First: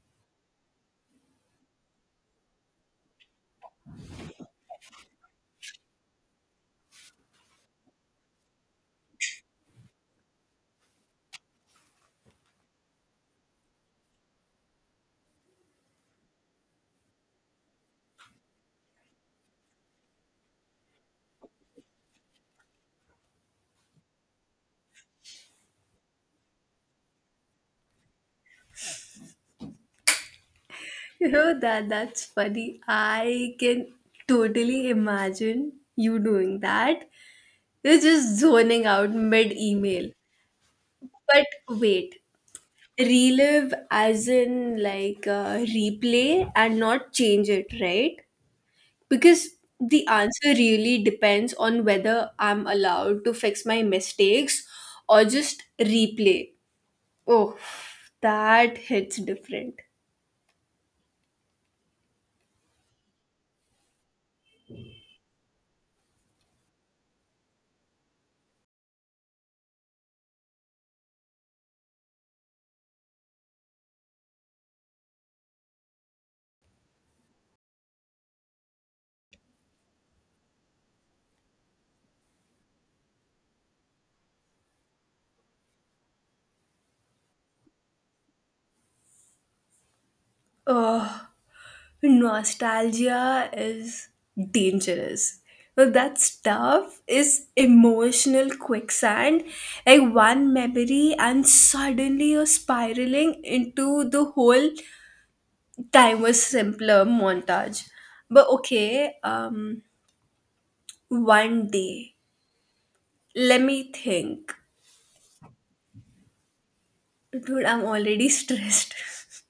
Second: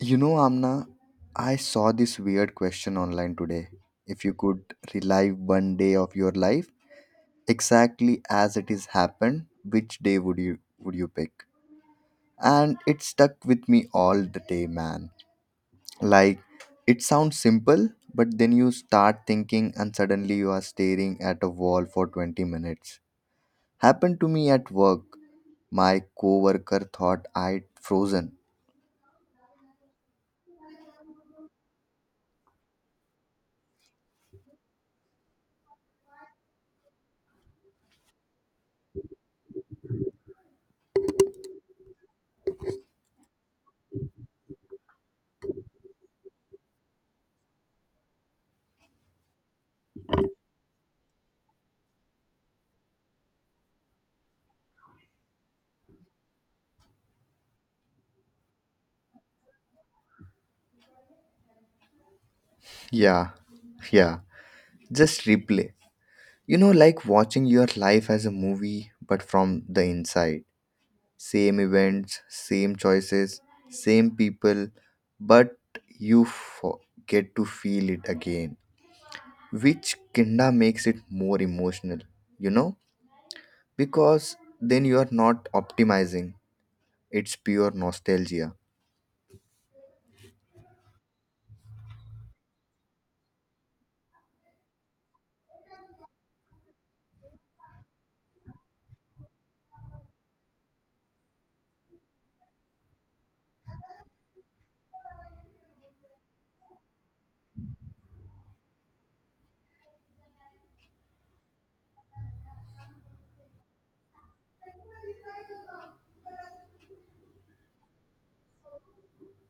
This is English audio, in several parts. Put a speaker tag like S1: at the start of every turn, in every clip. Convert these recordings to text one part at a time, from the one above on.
S1: You know, Amna, I saw this weird question online today. If you could relive one day of your life exactly as it has happened, which day would you pick? And it stuck with me all the day, man. Like, it sounds simple, but then you start thinking and suddenly you are staring at a wall for 20 minutes. Happened to me at work. My coworker thought I'd frozen.
S2: You know that's funny. I can totally imagine you doing that. You're just zoning out mid email. But wait, relive as in like replay and not change it, right? Because the answer really depends on whether I'm allowed to fix my mistakes or just replay. Oh, that hits different.
S1: Yeah. Yeah. Just replay. You know, like watching your life as a movie, but from the inside. Same events, same choices, same people, but you fo- get to feel it again, which kinda makes it more emotional, you know, because then you are not optimizing, it's pure nostalgia.
S2: Oh, nostalgia is dangerous. Well, that stuff is emotional quicksand. Like one memory, and suddenly you're spiraling into the whole time was simpler montage. But okay, one day, let me think. Dude, I'm already stressed.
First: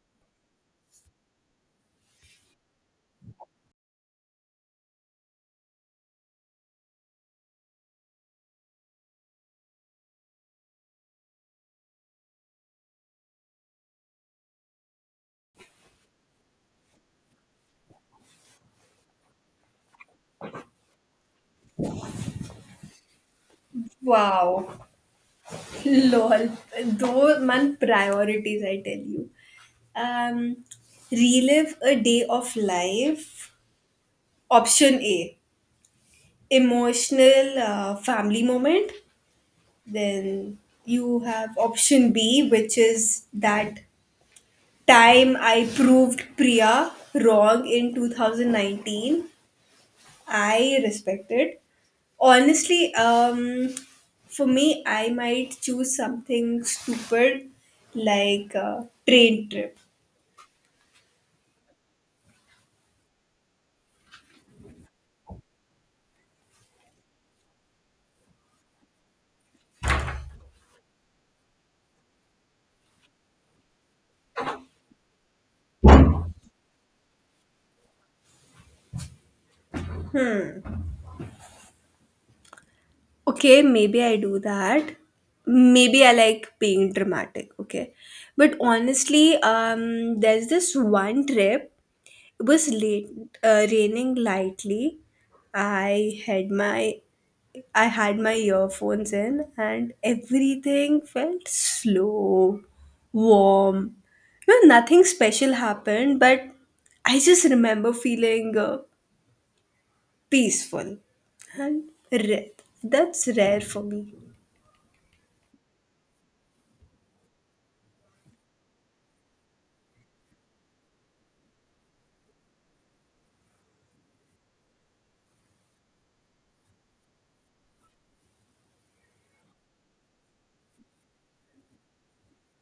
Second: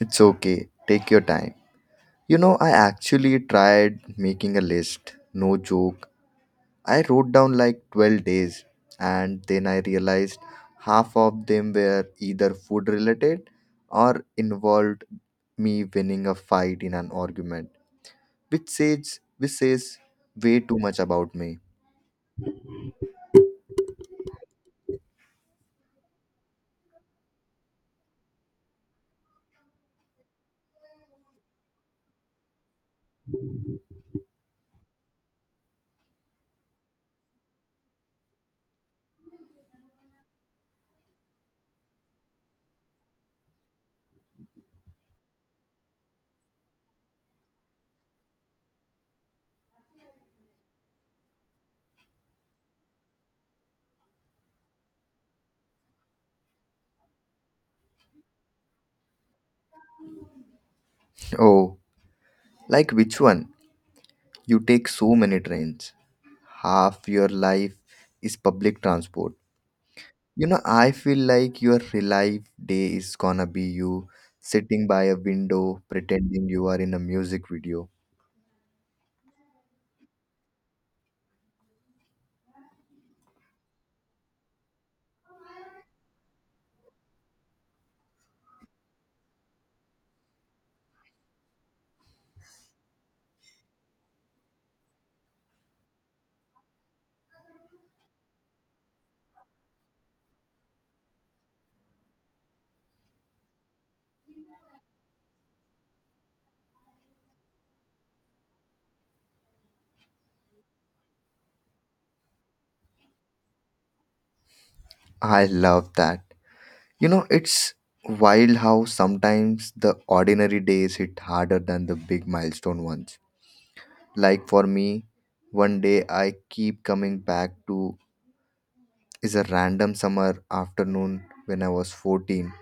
S1: It's okay, take your time. You know, I actually tried making a list, no joke, I wrote down like 12 days and then I realized half of them were either food related or involved me winning a fight in an argument, which says way too much about me.
S2: Wow. Lol, though man, priorities, I tell you. Um, Relive a day of life. Option A, emotional family moment. Then you have option B, which is that time I proved Priya wrong in 2019. I respect it. Honestly, for me, I might choose something stupid like a train trip.
S1: Oh, like which one? You take so many trains. Half your life is public transport. You know, I feel like your real life day is gonna be you sitting by a window pretending you are in a music video.
S2: Okay, maybe I do that. Maybe I like being dramatic. Okay, but honestly, there's this one trip. It was late, raining lightly. I had my I had my earphones in and everything felt slow, warm. You know, nothing special happened, but I just remember feeling peaceful and rare. That's rare for me.
S1: I love that. You know, it's wild how sometimes the ordinary days hit harder than the big milestone ones. Like for me, one day I keep coming back to is a random summer afternoon when I was 14.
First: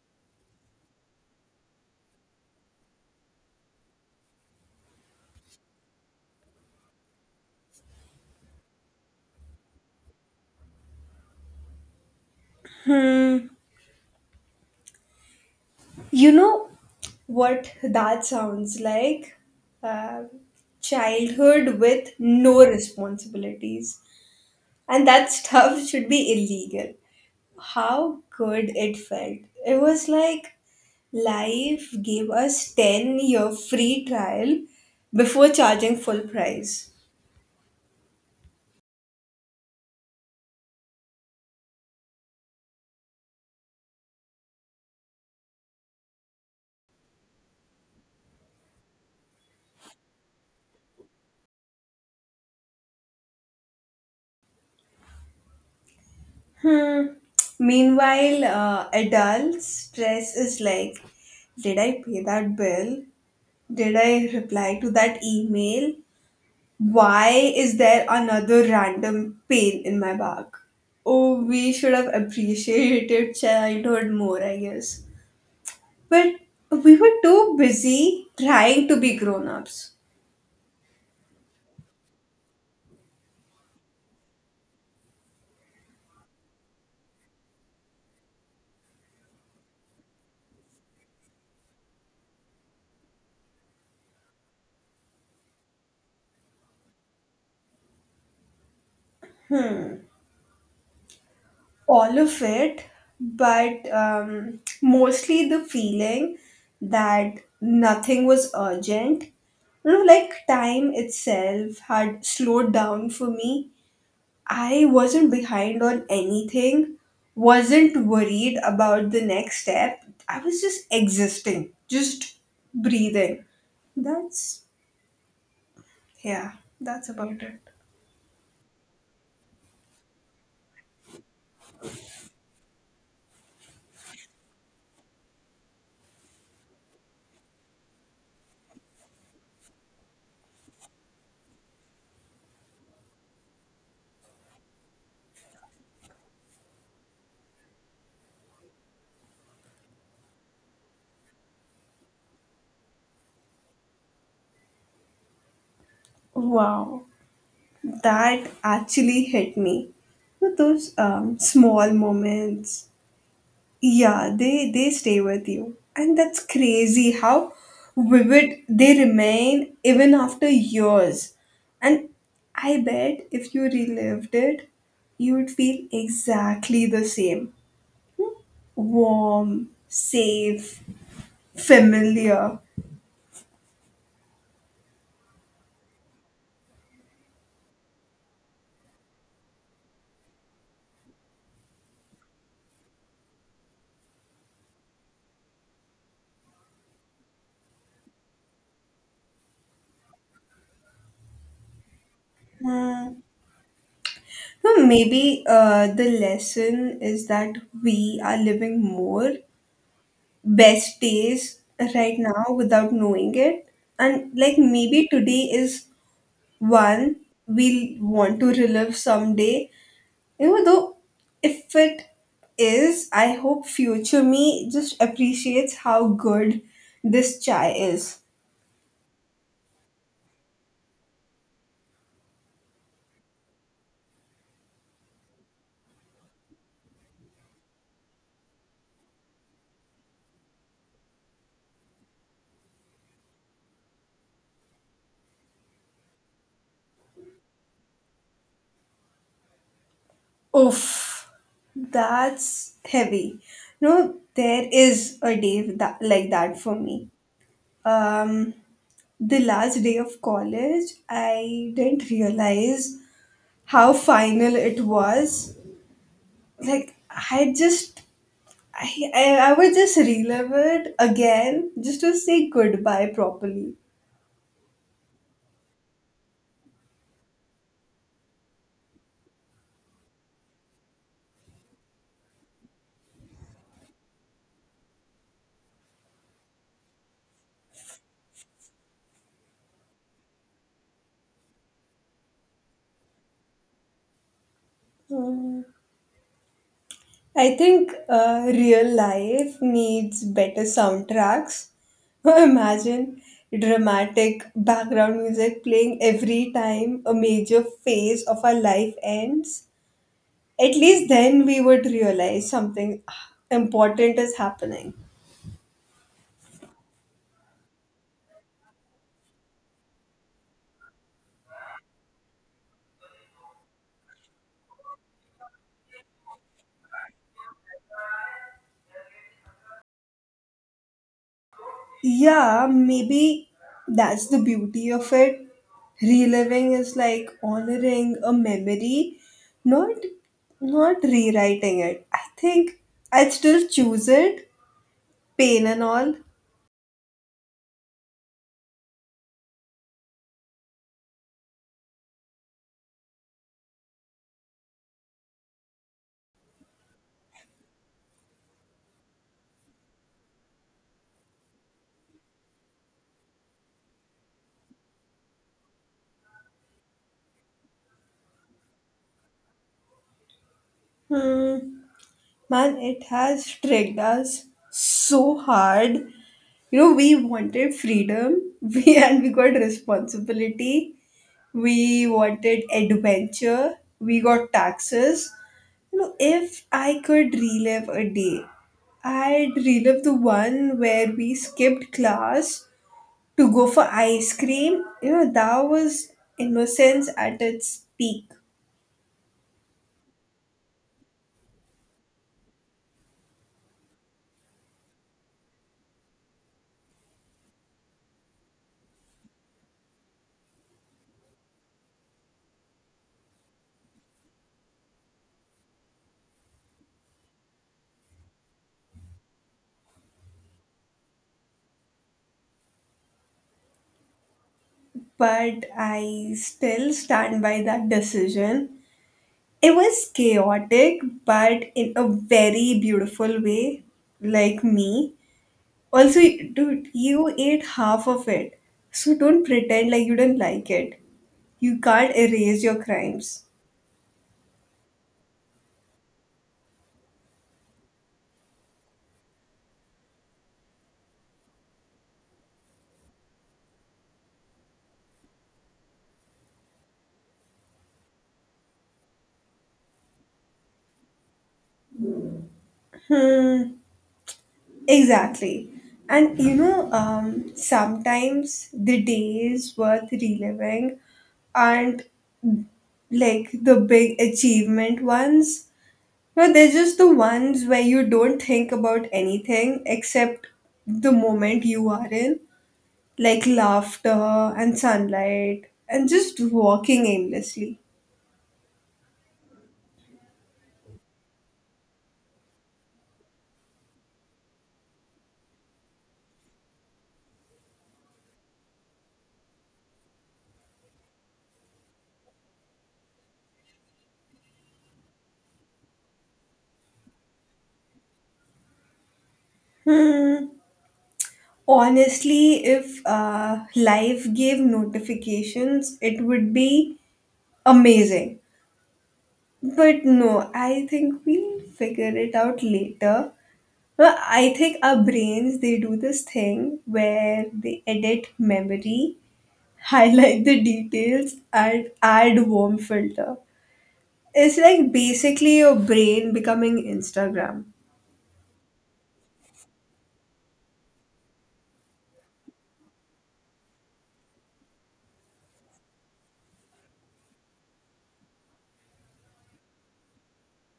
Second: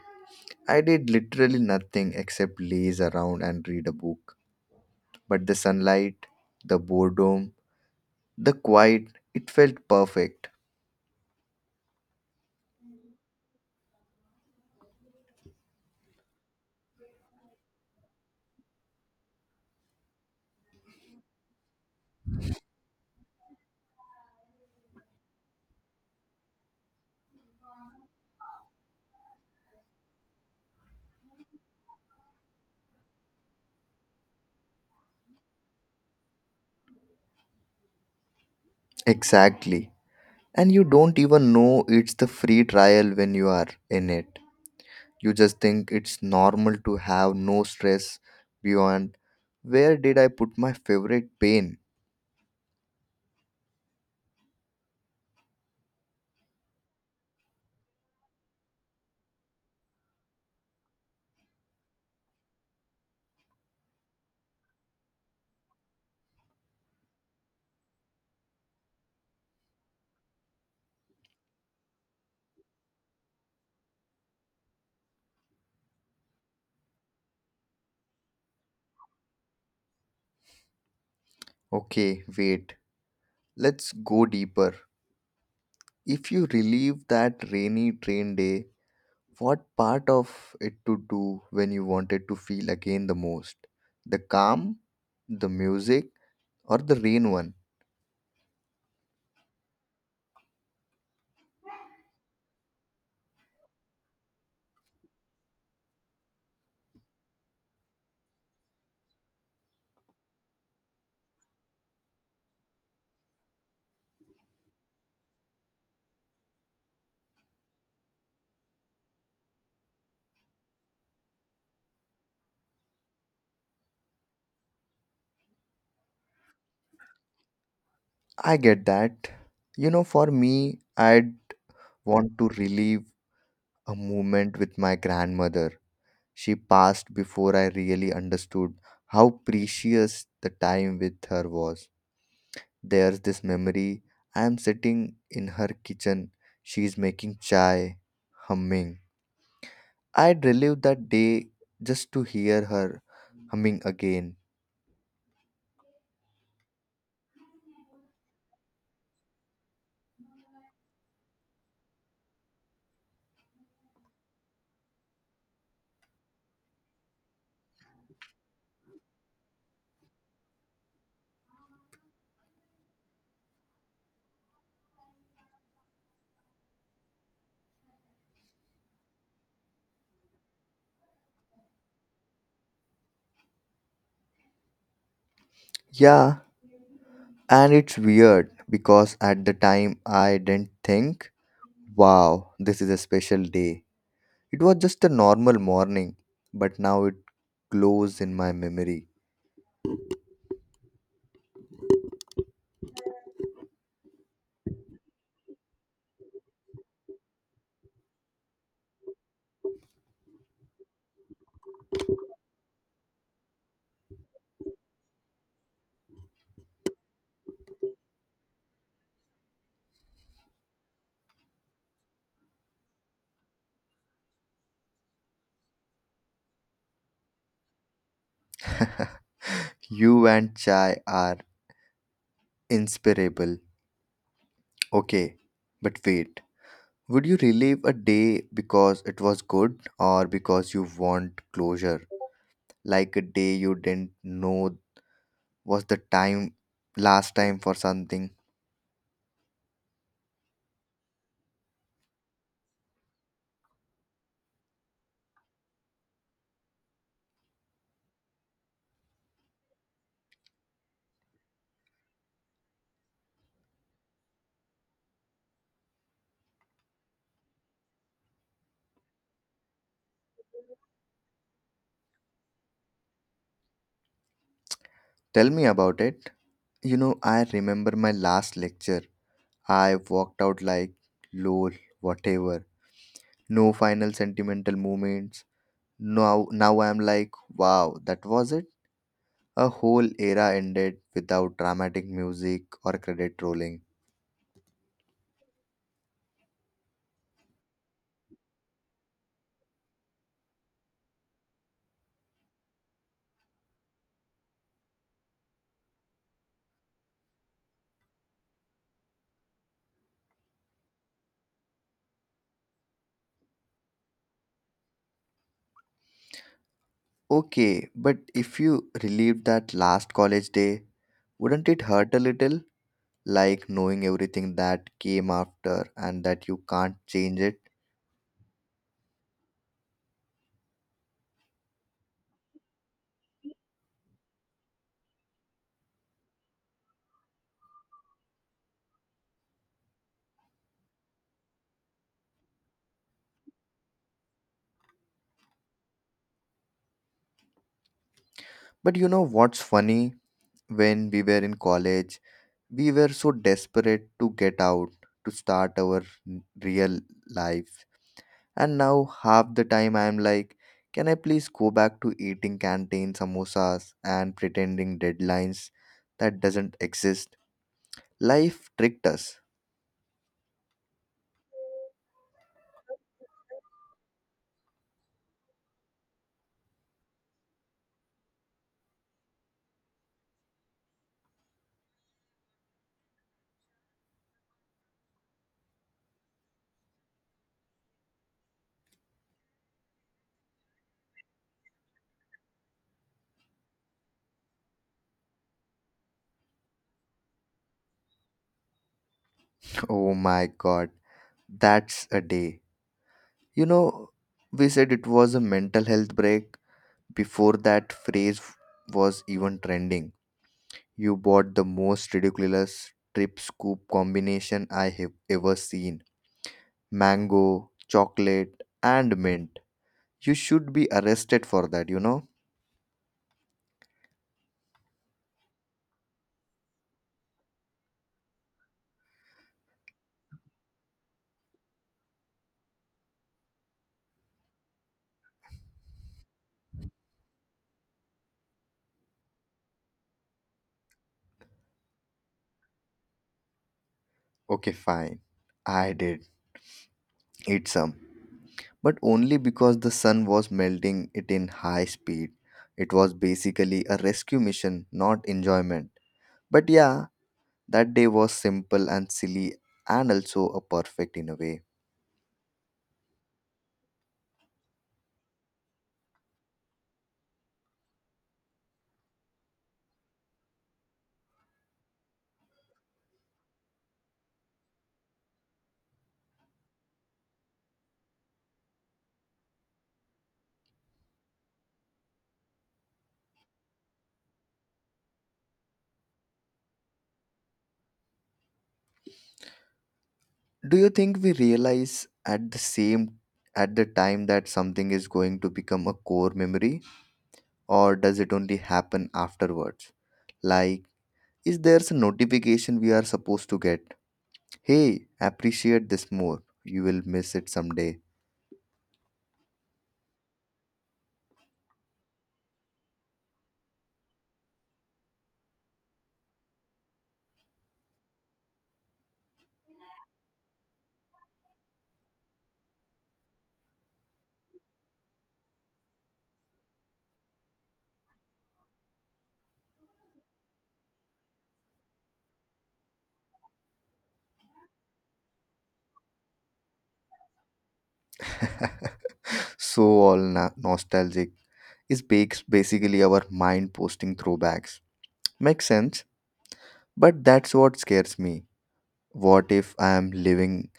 S1: I did literally nothing except laze around and read a book. But the sunlight, the boredom, the quiet, it felt perfect.
S2: You know what that sounds like? Uh, Childhood with no responsibilities. And that stuff should be illegal. How good it felt. It was like life gave us 10-year free trial before charging full price.
S1: Exactly. And you don't even know it's the free trial when you are in it. You just think it's normal to have no stress beyond, where did I put my favorite pain?
S2: Hmm. Meanwhile, adult stress is like, did I pay that bill? Did I reply to that email? Why is there another random pain in my back? Oh, we should have appreciated childhood more, I guess. But we were too busy trying to be grown ups.
S1: Okay, wait, let's go deeper. If you relieve that rainy train day, what part of it to do when you wanted to feel again the most? The calm, the music, or the rain one?
S2: All of it, but mostly the feeling that nothing was urgent. You know, like time itself had slowed down for me. I wasn't behind on anything, wasn't worried about the next step. I was just existing, just breathing. That's, yeah, that's about it.
S1: I get that. You know, for me, I'd want to relive a moment with my grandmother. She passed before I really understood how precious the time with her was. There's this memory. I am sitting in her kitchen. She is making chai, humming. I'd relive that day just to hear her humming again.
S2: Wow, that actually hit me. So those small moments, yeah, they stay with you, and that's crazy how vivid they remain even after years. And I bet if you relived it, you would feel exactly the same: warm, safe, familiar.
S1: Yeah, and it's weird because at the time I didn't think, wow, this is a special day. It was just a normal morning, but now it glows in my memory.
S2: Hmm. So maybe the lesson is that we are living more best days right now without knowing it. And like maybe today is one we'll want to relive someday. You know, though, if it is, I hope future me just appreciates how good this chai is.
S1: You and Chai are inseparable. Okay, but wait. Would you relive a day because it was good or because you want closure? Like a day you didn't know was the time last time for something.
S2: Oof, that's heavy. No, there is a day that, like that for me. Um, the last day of college, I didn't realize how final it was. Like I, I, I would just relive it again just to say goodbye properly.
S1: Tell me about it. You know, I remember my last lecture. I walked out like, lol, whatever. No final sentimental moments. Now I'm like, wow, that was it. A whole era ended without dramatic music or credit rolling.
S2: I think real life needs better soundtracks. Imagine dramatic background music playing every time a major phase of our life ends. At least then we would realize something important is happening.
S1: Okay, but if you relived that last college day, wouldn't it hurt a little? Like, knowing everything that came after and that you can't change it.
S2: Yeah, maybe that's the beauty of it. Reliving is like honoring a memory, not not rewriting it. I think I'd still choose it, pain and all.
S1: But you know what's funny? When we were in college, we were so desperate to get out, to start our real life. And now half the time I'm like, can I please go back to eating canteen samosas and pretending deadlines that doesn't exist? Life tricked us.
S2: Hmm. Man, it has tricked us so hard. You know, we wanted freedom, we and we got responsibility. We wanted adventure. We got taxes. You know, if I could relive a day, I'd relive the one where we skipped class to go for ice cream. You know, that was innocence at its peak.
S1: Oh my god, that's a day. You know, we said it was a mental health break before that phrase was even trending. You bought the most ridiculous trip scoop combination I have ever seen. Mango, chocolate, and mint. You should be arrested for that, you know?
S2: But I still stand by that decision. It was chaotic, but in a very beautiful way, like me. Also, dude, you ate half of it. So don't pretend like you don't like it. You can't erase your crimes.
S1: Okay, fine. I did eat some, but only because the sun was melting it in high speed. It was basically a rescue mission, not enjoyment. But yeah, that day was simple and silly and also a perfect in a way.
S2: Hmm, exactly. And sometimes the day is worth reliving, and like the big achievement ones. No, they're just the ones where you don't think about anything except the moment you are in, like laughter and sunlight and just walking aimlessly.
S1: Do you think we realize at the time that something is going to become a core memory, or does it only happen afterwards? Like, is there a notification we are supposed to get? Hey, appreciate this more. You will miss it someday.
S2: Hmm. Honestly, if life gave notifications, it would be amazing. But no, I think we'll figure it out later. Well, I think our brains they do this thing where they edit memory, highlight the details, and add warm filter. It's like basically your brain becoming Instagram.
S1: So all nostalgic is bakes basically our mind posting throwbacks. Makes sense, but that's what scares me. What if I am living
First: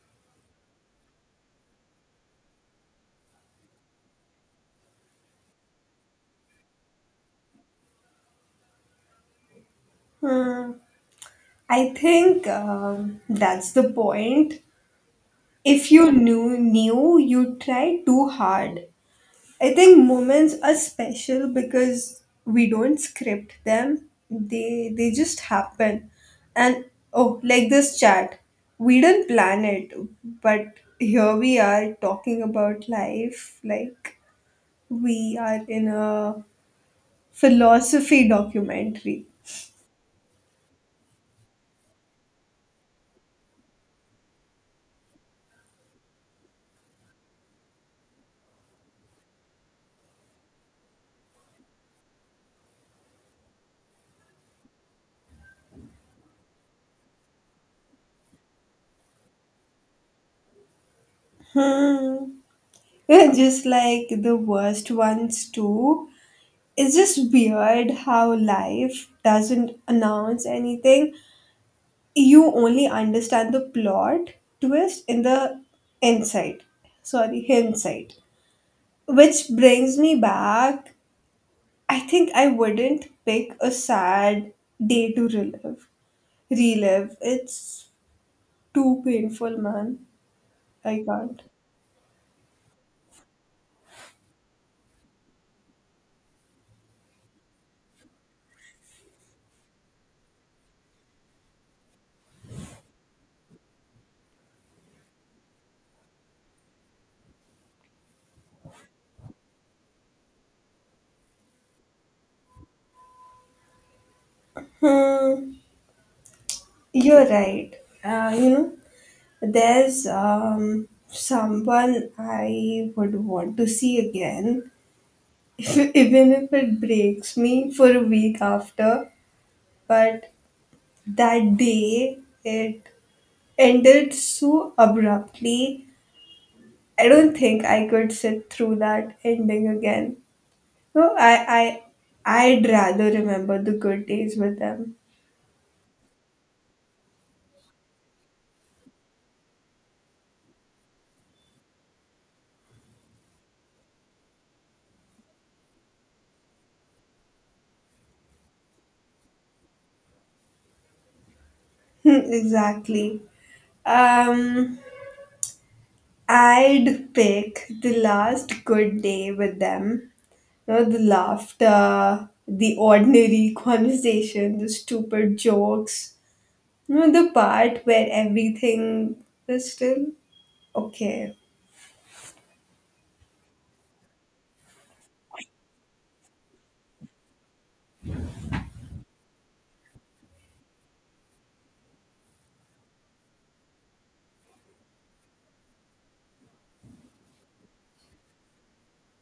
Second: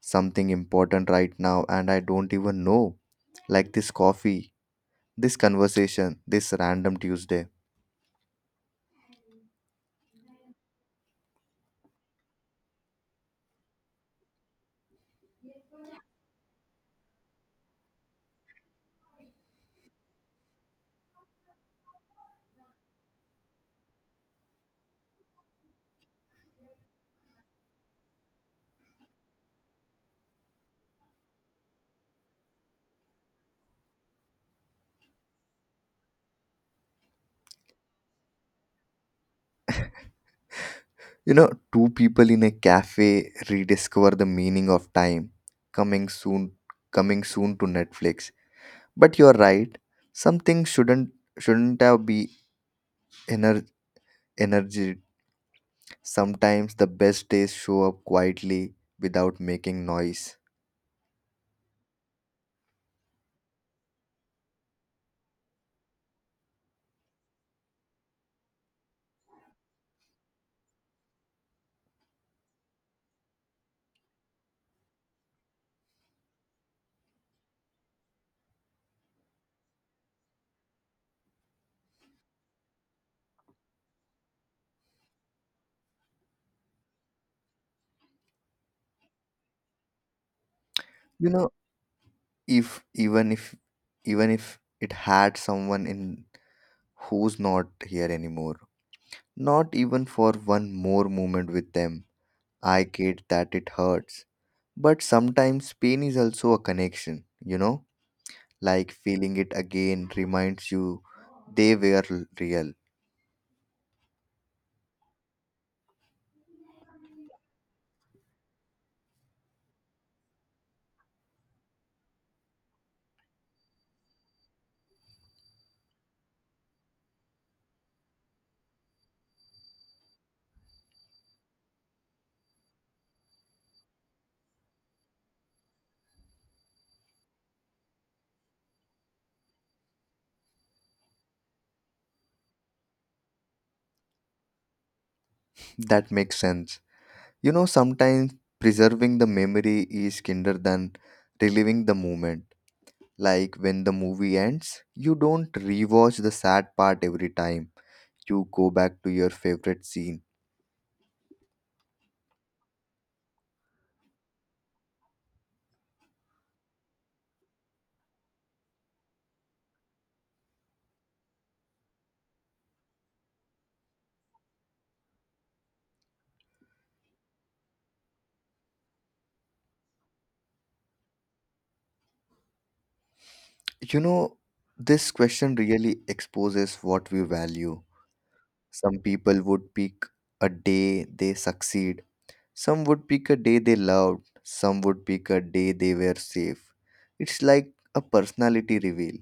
S1: something important right now and I don't even know? Like this coffee, this conversation, this random Tuesday.
S2: Hmm, I think that's the point. If you knew you try too hard. I think moments are special because we don't script them. They just happen. And oh, like this chat. We didn't plan it, but here we are talking about life like we are in a philosophy documentary.
S1: You know, two people in a cafe rediscover the meaning of time. Coming soon, coming soon to Netflix. But you're right. Some things shouldn't have be ener- energy. Sometimes the best days show up quietly without making noise.
S2: Hmm. Just like the worst ones too. It's just weird how life doesn't announce anything. You only understand the plot twist in the insight. Sorry, hindsight. Which brings me back. I think I wouldn't pick a sad day to relive. It's too painful, man. I
S1: You
S2: can't.
S1: know, if if even if it had someone in who's not here anymore, not even for one more moment with them. I get that it hurts, but sometimes pain is also a connection. You know, like feeling it again reminds you they were real.
S2: Hmm. You're right. You know, there's someone I would want to see again, even if it breaks me for a week after. But that day, it ended so abruptly. I don't think I could sit through that ending again. No, I'd rather remember the good days with them.
S1: That makes sense. You know, sometimes preserving the memory is kinder than reliving the moment. Like when the movie ends, you don't rewatch the sad part every time. You go back to your favorite scene.
S2: Exactly. Um, I'd pick the last good day with them. You know, the laughter, the ordinary conversation, the stupid jokes. You know, the part where everything is still okay.
S1: You know, this question really exposes what we value. Some people would pick a day they succeed, some would pick a day they loved, some would pick a day they were safe. It's like a personality reveal.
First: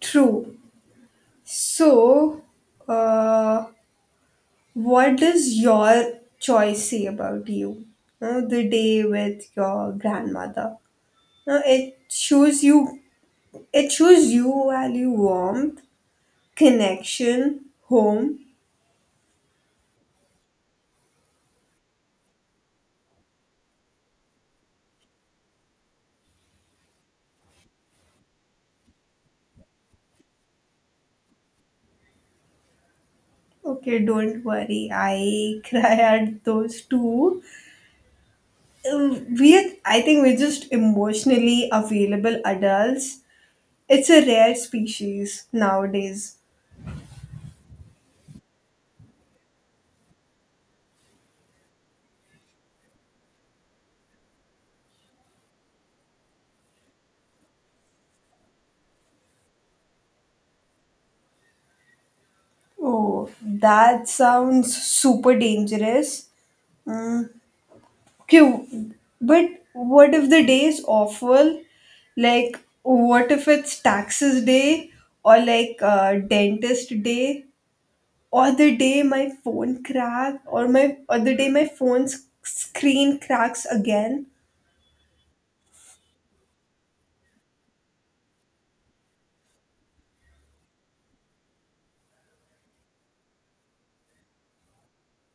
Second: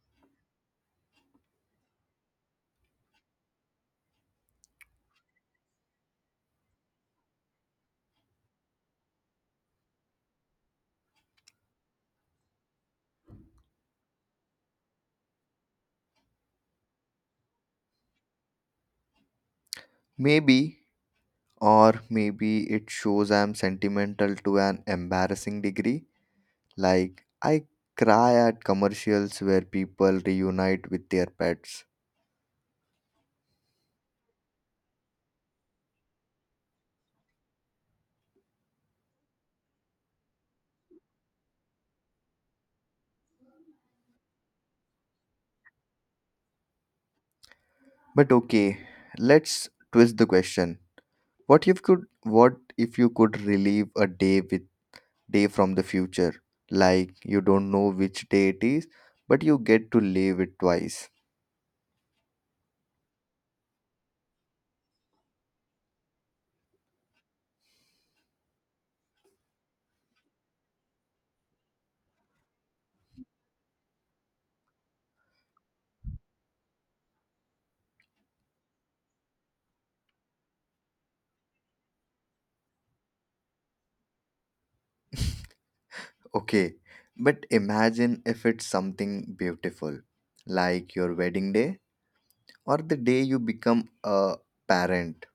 S2: True. So, uh, what does your choice say about you? The day with your grandmother. Uh, it shows you. It shows you value warmth, connection, home.
S1: Maybe. Or maybe it shows I'm sentimental to an embarrassing degree. Like, I cry at commercials where people reunite with their pets.
S2: Okay, don't worry. I cry at those too. I think we're just emotionally available adults. It's a rare species nowadays.
S1: But okay, let's twist the question. What if you could relive a day with day from the future? Like, you don't know which day it is, but you get to live it twice.
S2: Oh, that sounds super dangerous. Mm, okay, but what if the day is awful? Like, what if it's taxes day or like dentist day? Or the day my phone crack or my or the day my phone's screen cracks again.
S1: Okay, but imagine if it's something beautiful, like your wedding day or the day you become a parent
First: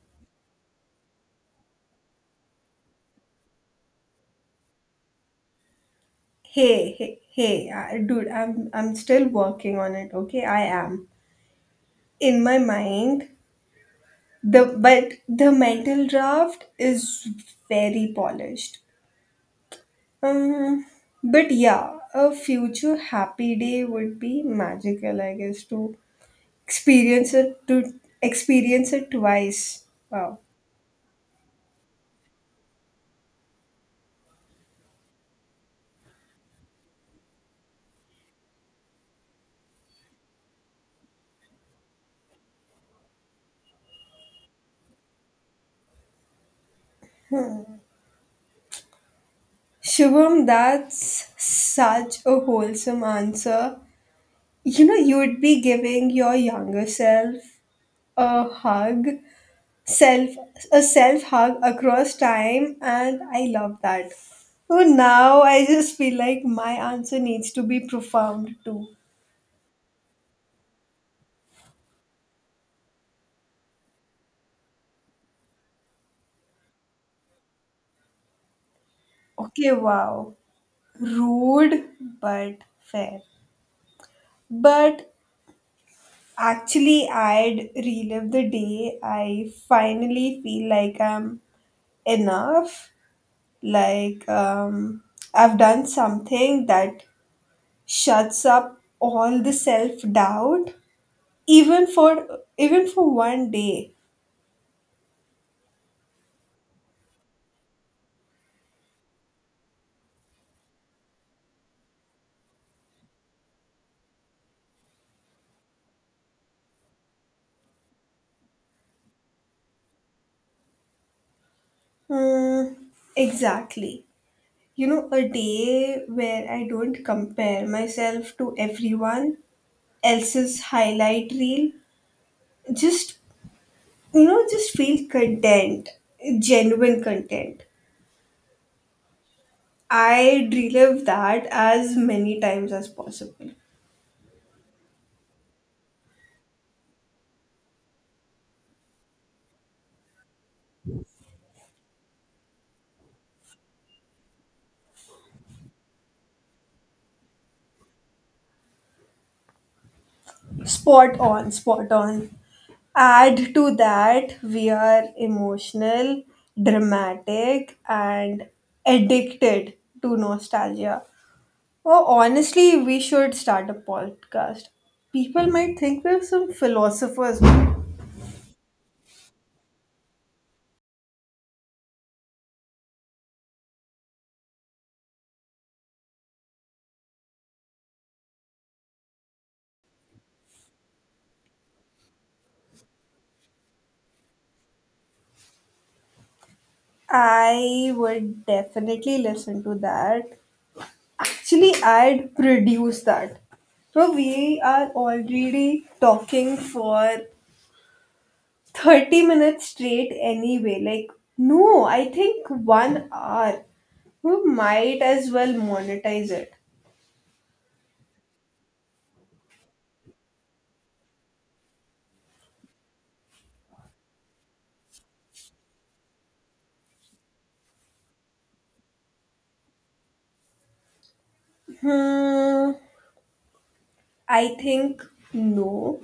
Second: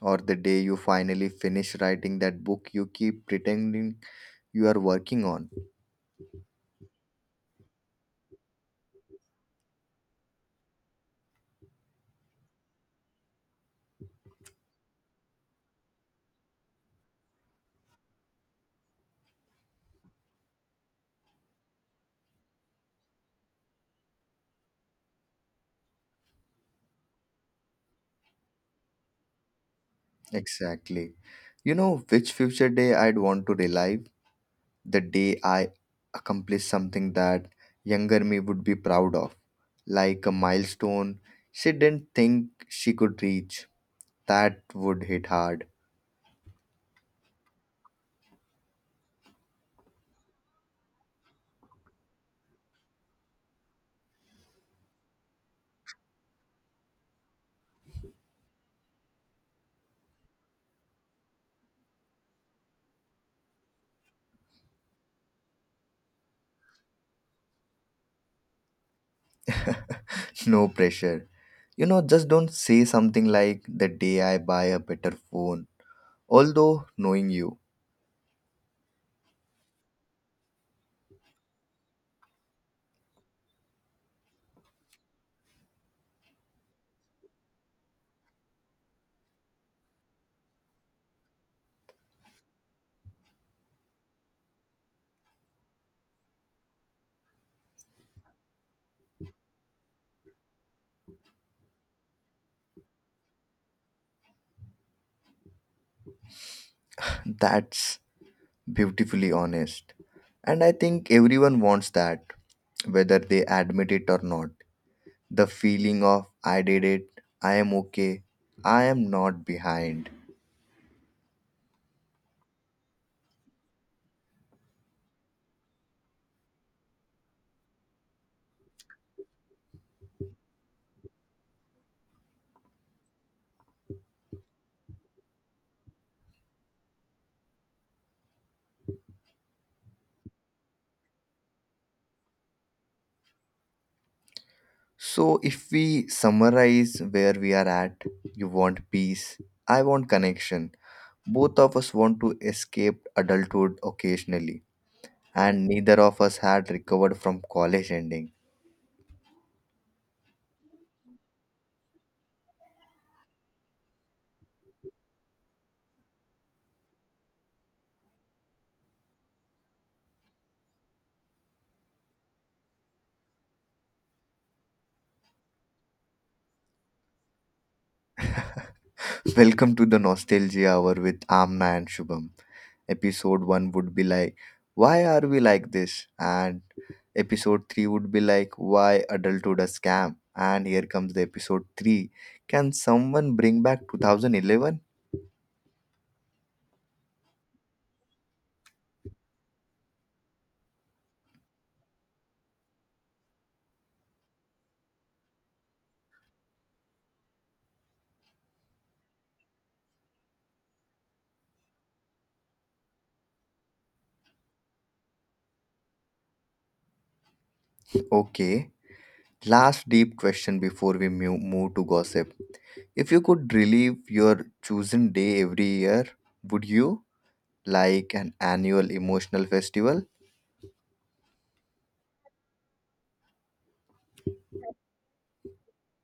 S1: or the day you finally finish writing that book you keep pretending you are working on.
S2: Hey, hey, hey, dude, I'm still working on it, okay? I am in my mind. The mental draft is very polished. um but yeah, a future happy day would be magical, I guess, to experience it to experience it twice. Wow.
S1: Exactly. You know which future day I'd want to relive? The day I accomplish something that younger me would be proud of, like a milestone she didn't think she could reach. That would hit hard.
S2: Shubham, that's such a wholesome answer. You know, you'd be giving your younger self a hug, self a self hug across time, and I love that. So now I just feel like my answer needs to be profound too.
S1: No pressure, you know, just don't say something like the day I buy a better phone. Although, knowing you.
S2: Okay, wow. Rude but fair. But actually, I'd relive the day I finally feel like I'm enough. Like, I've done something that shuts up all the self doubt, even for one day.
S1: That's beautifully honest. And I think everyone wants that, whether they admit it or not. The feeling of, I did it, I am okay, I am not behind.
S2: Hmm, exactly. You know, a day where I don't compare myself to everyone else's highlight reel. Just just feel content, genuine content. I relive that as many times as possible.
S1: So, if we summarize where we are at, you want peace, I want connection. Both of us want to escape adulthood occasionally, and neither of us had recovered from college ending.
S2: Spot on, spot on. Add to that, we are emotional, dramatic, and addicted to nostalgia. Oh, honestly, we should start a podcast. People might think we're some philosophers.
S1: Welcome to the Nostalgia Hour with Amna and Shubham. Episode 1 would be like, why are we like this? And episode 3 would be like, why adulthood a scam? And here comes the episode 3. Can someone bring back 2011?
S2: I would definitely listen to that. Actually, I'd produce that. So we are already talking for 30 minutes straight anyway. Like, no, I think one hour. We might as well monetize it.
S1: Okay. Last deep question before we move to gossip. If you could relive your chosen day every year, would you? Like an annual emotional festival?
S2: Hmm, I think no,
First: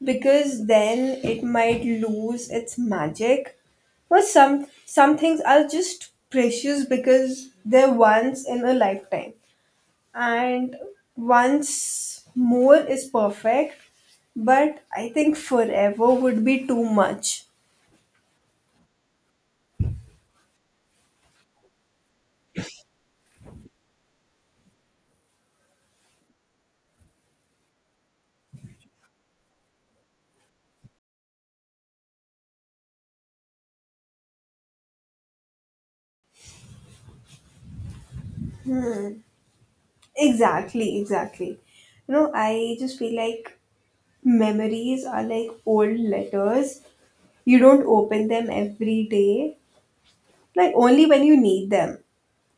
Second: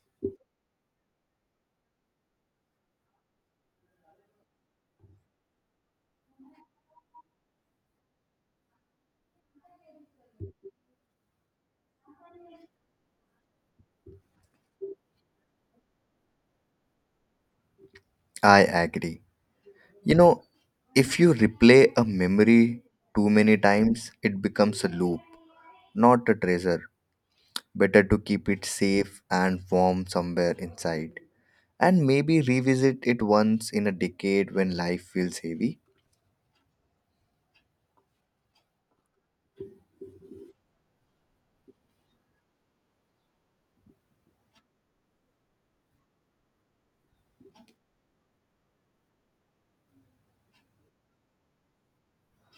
S2: because then it might lose its magic. Or some things are just precious because they're once in a lifetime. And once more is perfect, but I think forever would be too much.
S1: I agree. You know, if you replay a memory too many times, it becomes a loop, not a treasure. Better to keep it safe and warm somewhere inside. And maybe revisit it once in a decade when life feels heavy.
S2: Exactly, exactly. You know, I just feel like memories are like old letters. You don't open them every day, like only when you need them,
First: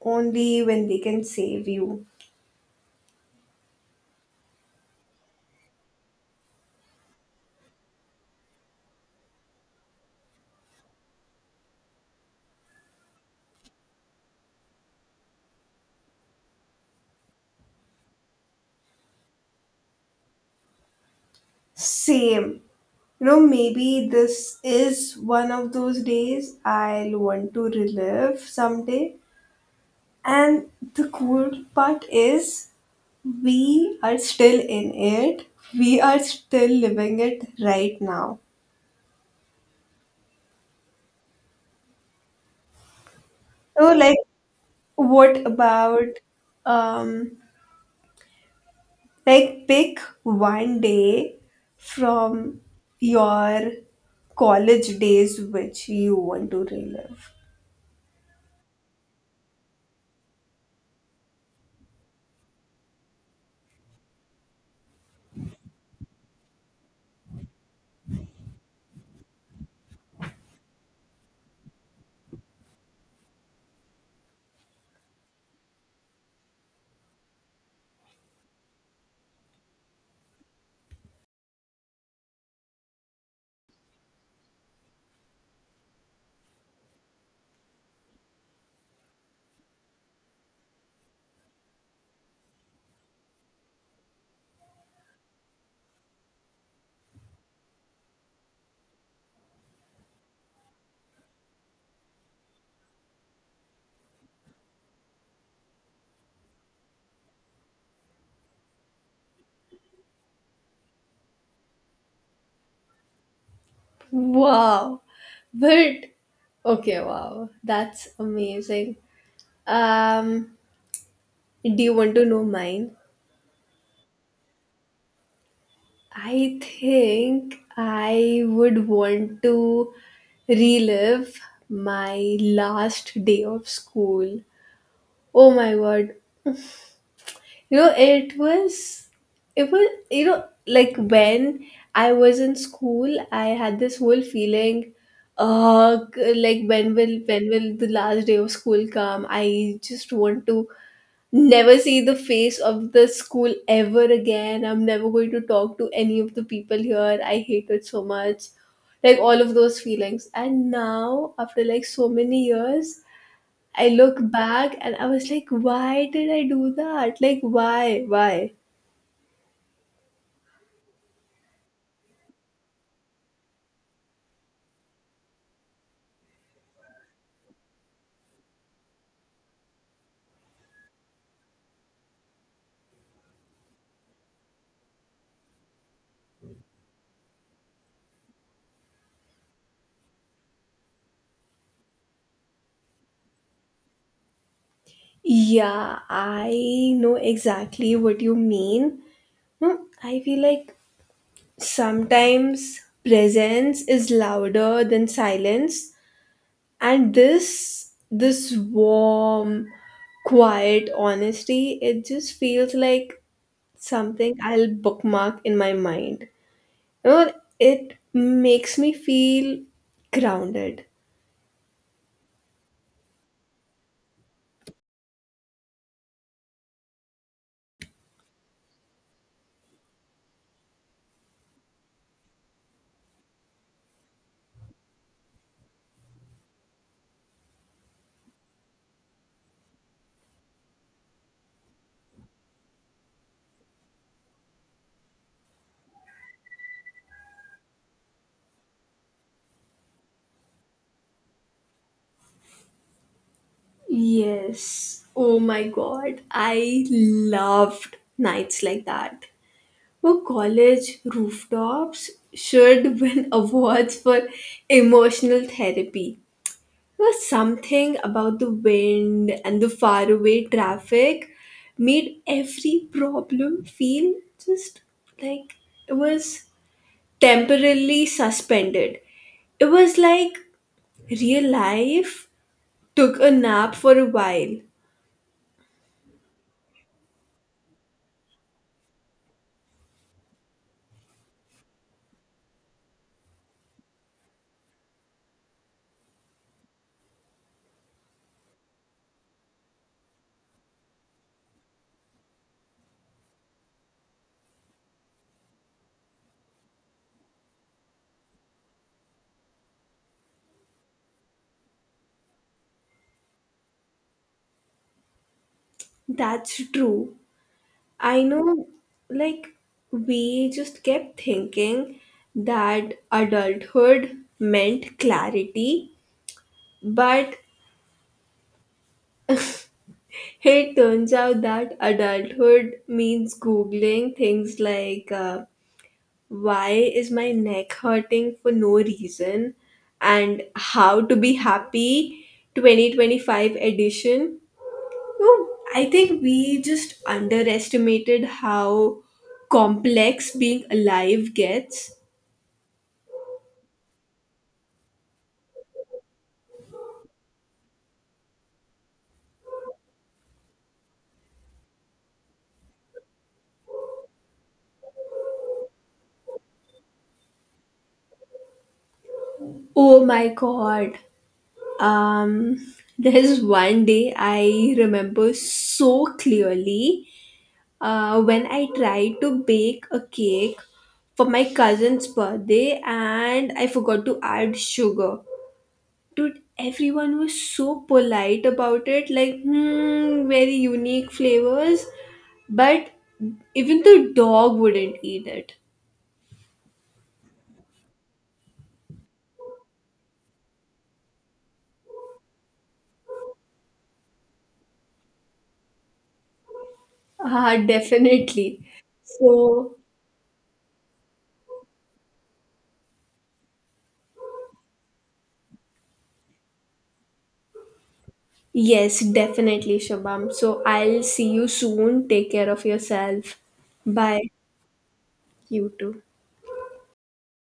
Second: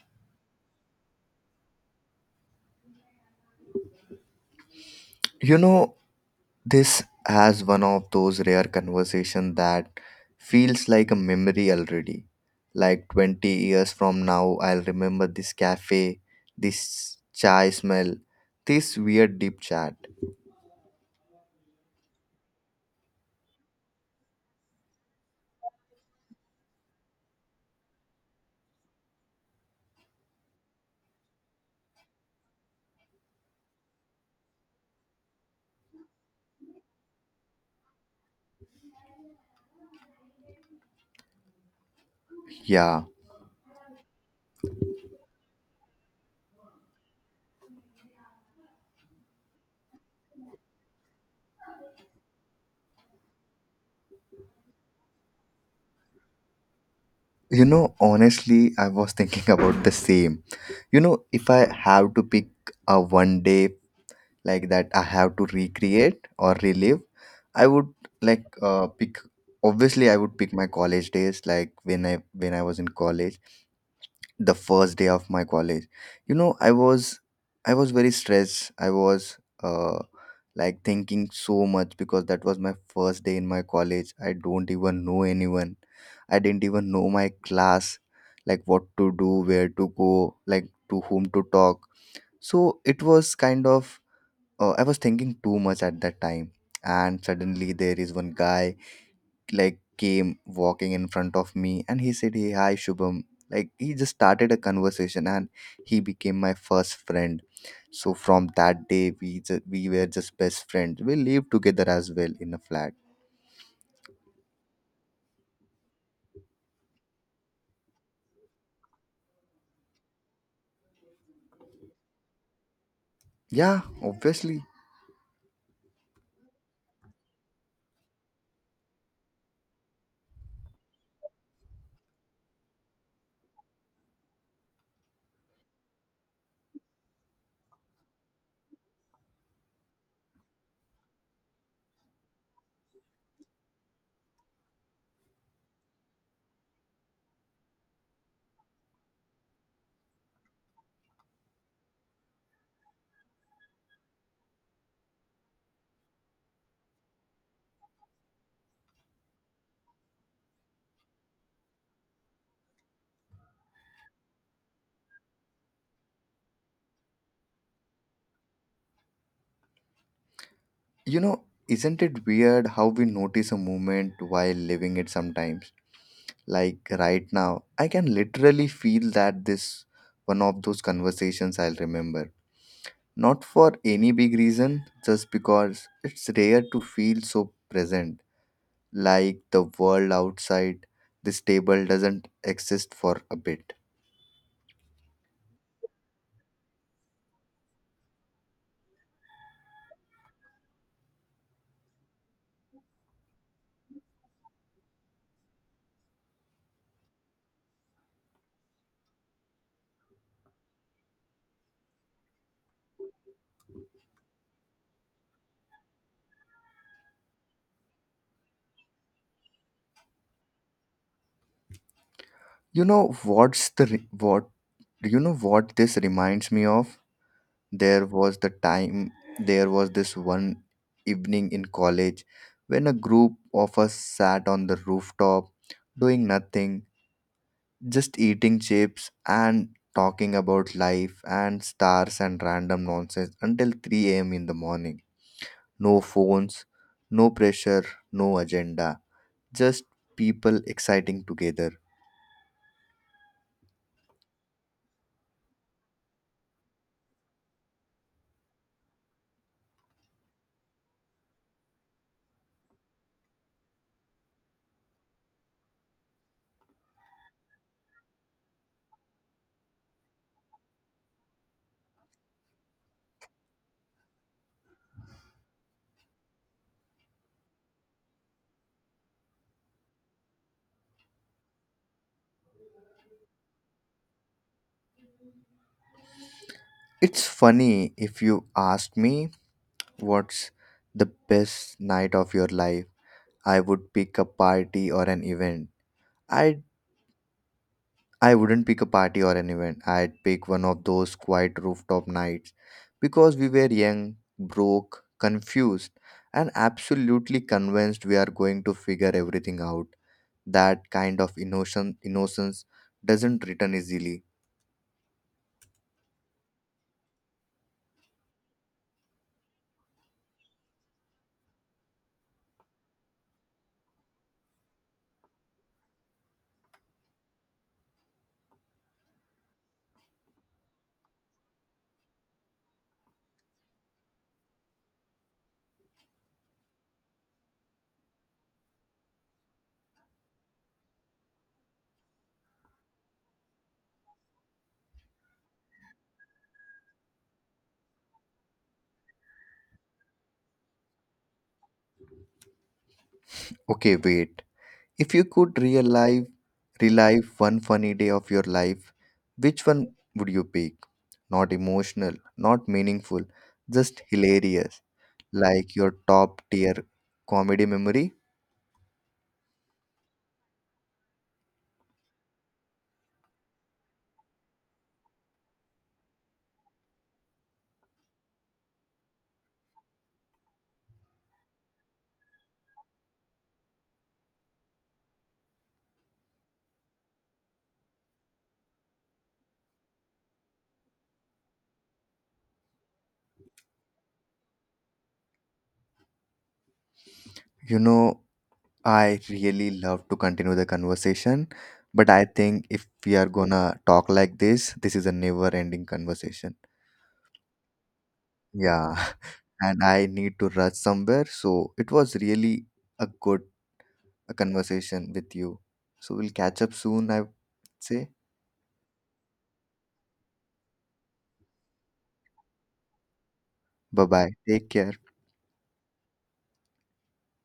S2: only when they can save you.
S1: You know, this has one of those rare conversations that feels like a memory already. Like 20 years from now, I'll remember this cafe, this chai smell, this weird deep chat.
S2: Same. You know, maybe this is one of those days I'll want to relive someday. And the cool part is, we are still in it. We are still living it right now.
S1: Yeah.
S2: Oh, like, what about um like pick one day from your college days which you want to relive?
S1: You know, honestly, I was thinking about the same. You know, if I have to pick a one day like that I have to recreate or relive, I would like, pick, obviously I would pick my college days, like when I was in college, the first day of my college. You know, I was very stressed. I was, uh like, thinking so much because that was my first day in my college, I don't even know anyone, I didn't even know my class, like what to do, where to go, like to whom to talk. So it was kind of, I was thinking too much at that time. And suddenly there is one guy, like, came walking in front of me and he said, hey, hi Shubham, like he just started a conversation and he became my first friend. So from that day we were just best friends, we lived together as well in a flat.
S2: Wow. But okay, wow. That's amazing. Um do you want to know mine?
S1: Yeah, obviously.
S2: I think I would want to relive my last day of school. Oh my god, you know, like when I was in school, I had this whole feeling, uh, like when will the last day of school come? I just want to never see the face of the school ever again. I'm never going to talk to any of the people here. I hate it so much. Like all of those feelings. And now, after like so many years, I look back and I was like, why did I do that? Like, why? Why?
S1: You know, isn't it weird how we notice a moment while living it sometimes? Like right now I can literally feel that this one of those conversations I'll remember. Not for any big reason, just because it's rare to feel so present, like the world outside this table doesn't exist for a bit.
S2: Yeah, I know exactly what you mean. No, I feel like sometimes presence is louder than silence, and this warm, quiet honesty, it just feels like something I'll bookmark in my mind. You know, it makes me feel grounded.
S1: You know, what's the re- what do you know what this reminds me of? There was the time, there was this one evening in college when a group of us sat on the rooftop doing nothing, just eating chips and talking about life and stars and random nonsense until 3 a.m. in the morning. No phones, no pressure, no agenda, just people exciting together.
S2: Yes. Oh my god, I loved nights like that. Where college rooftops should win awards for emotional therapy. There was something about the wind and the faraway traffic made every problem feel just like it was temporarily suspended. It was like real life took a nap for a while.
S1: It's funny, if you asked me what's the best night of your life, I would pick a party or an event. I I wouldn't pick a party or an event. I'd pick one of those quiet rooftop nights because we were young, broke, confused, and absolutely convinced we are going to figure everything out. That kind of innocent innocence doesn't return easily.
S2: That's true. I know, like, we just kept thinking that adulthood meant clarity, but it turns out that adulthood means Googling things like, why is my neck hurting for no reason? And How to Be Happy 2025 edition. No, I think we just underestimated how complex being alive gets.
S1: Okay, wait. If you could relive one funny day of your life, which one would you pick? Not emotional, not meaningful, just hilarious, like your top tier comedy memory.
S2: Oh my god. Um there's one day I remember so clearly when I tried to bake a cake for my cousin's birthday and I forgot to add sugar. Dude, everyone was so polite about it, like, hmm, very unique flavors. But even the dog wouldn't eat it.
S1: You know, I really love to continue the conversation, but I think if we are gonna talk like this is a never ending conversation.
S2: Ah, definitely.
S1: Yeah.
S2: So,
S1: And I need to rush somewhere. So it was really a good conversation with you. So we'll catch up soon, I would say.
S2: yes, definitely, Shabam. So, I'll see you soon. Take care of yourself.
S1: Bye
S2: Bye.
S1: bye. Take care.
S2: You too.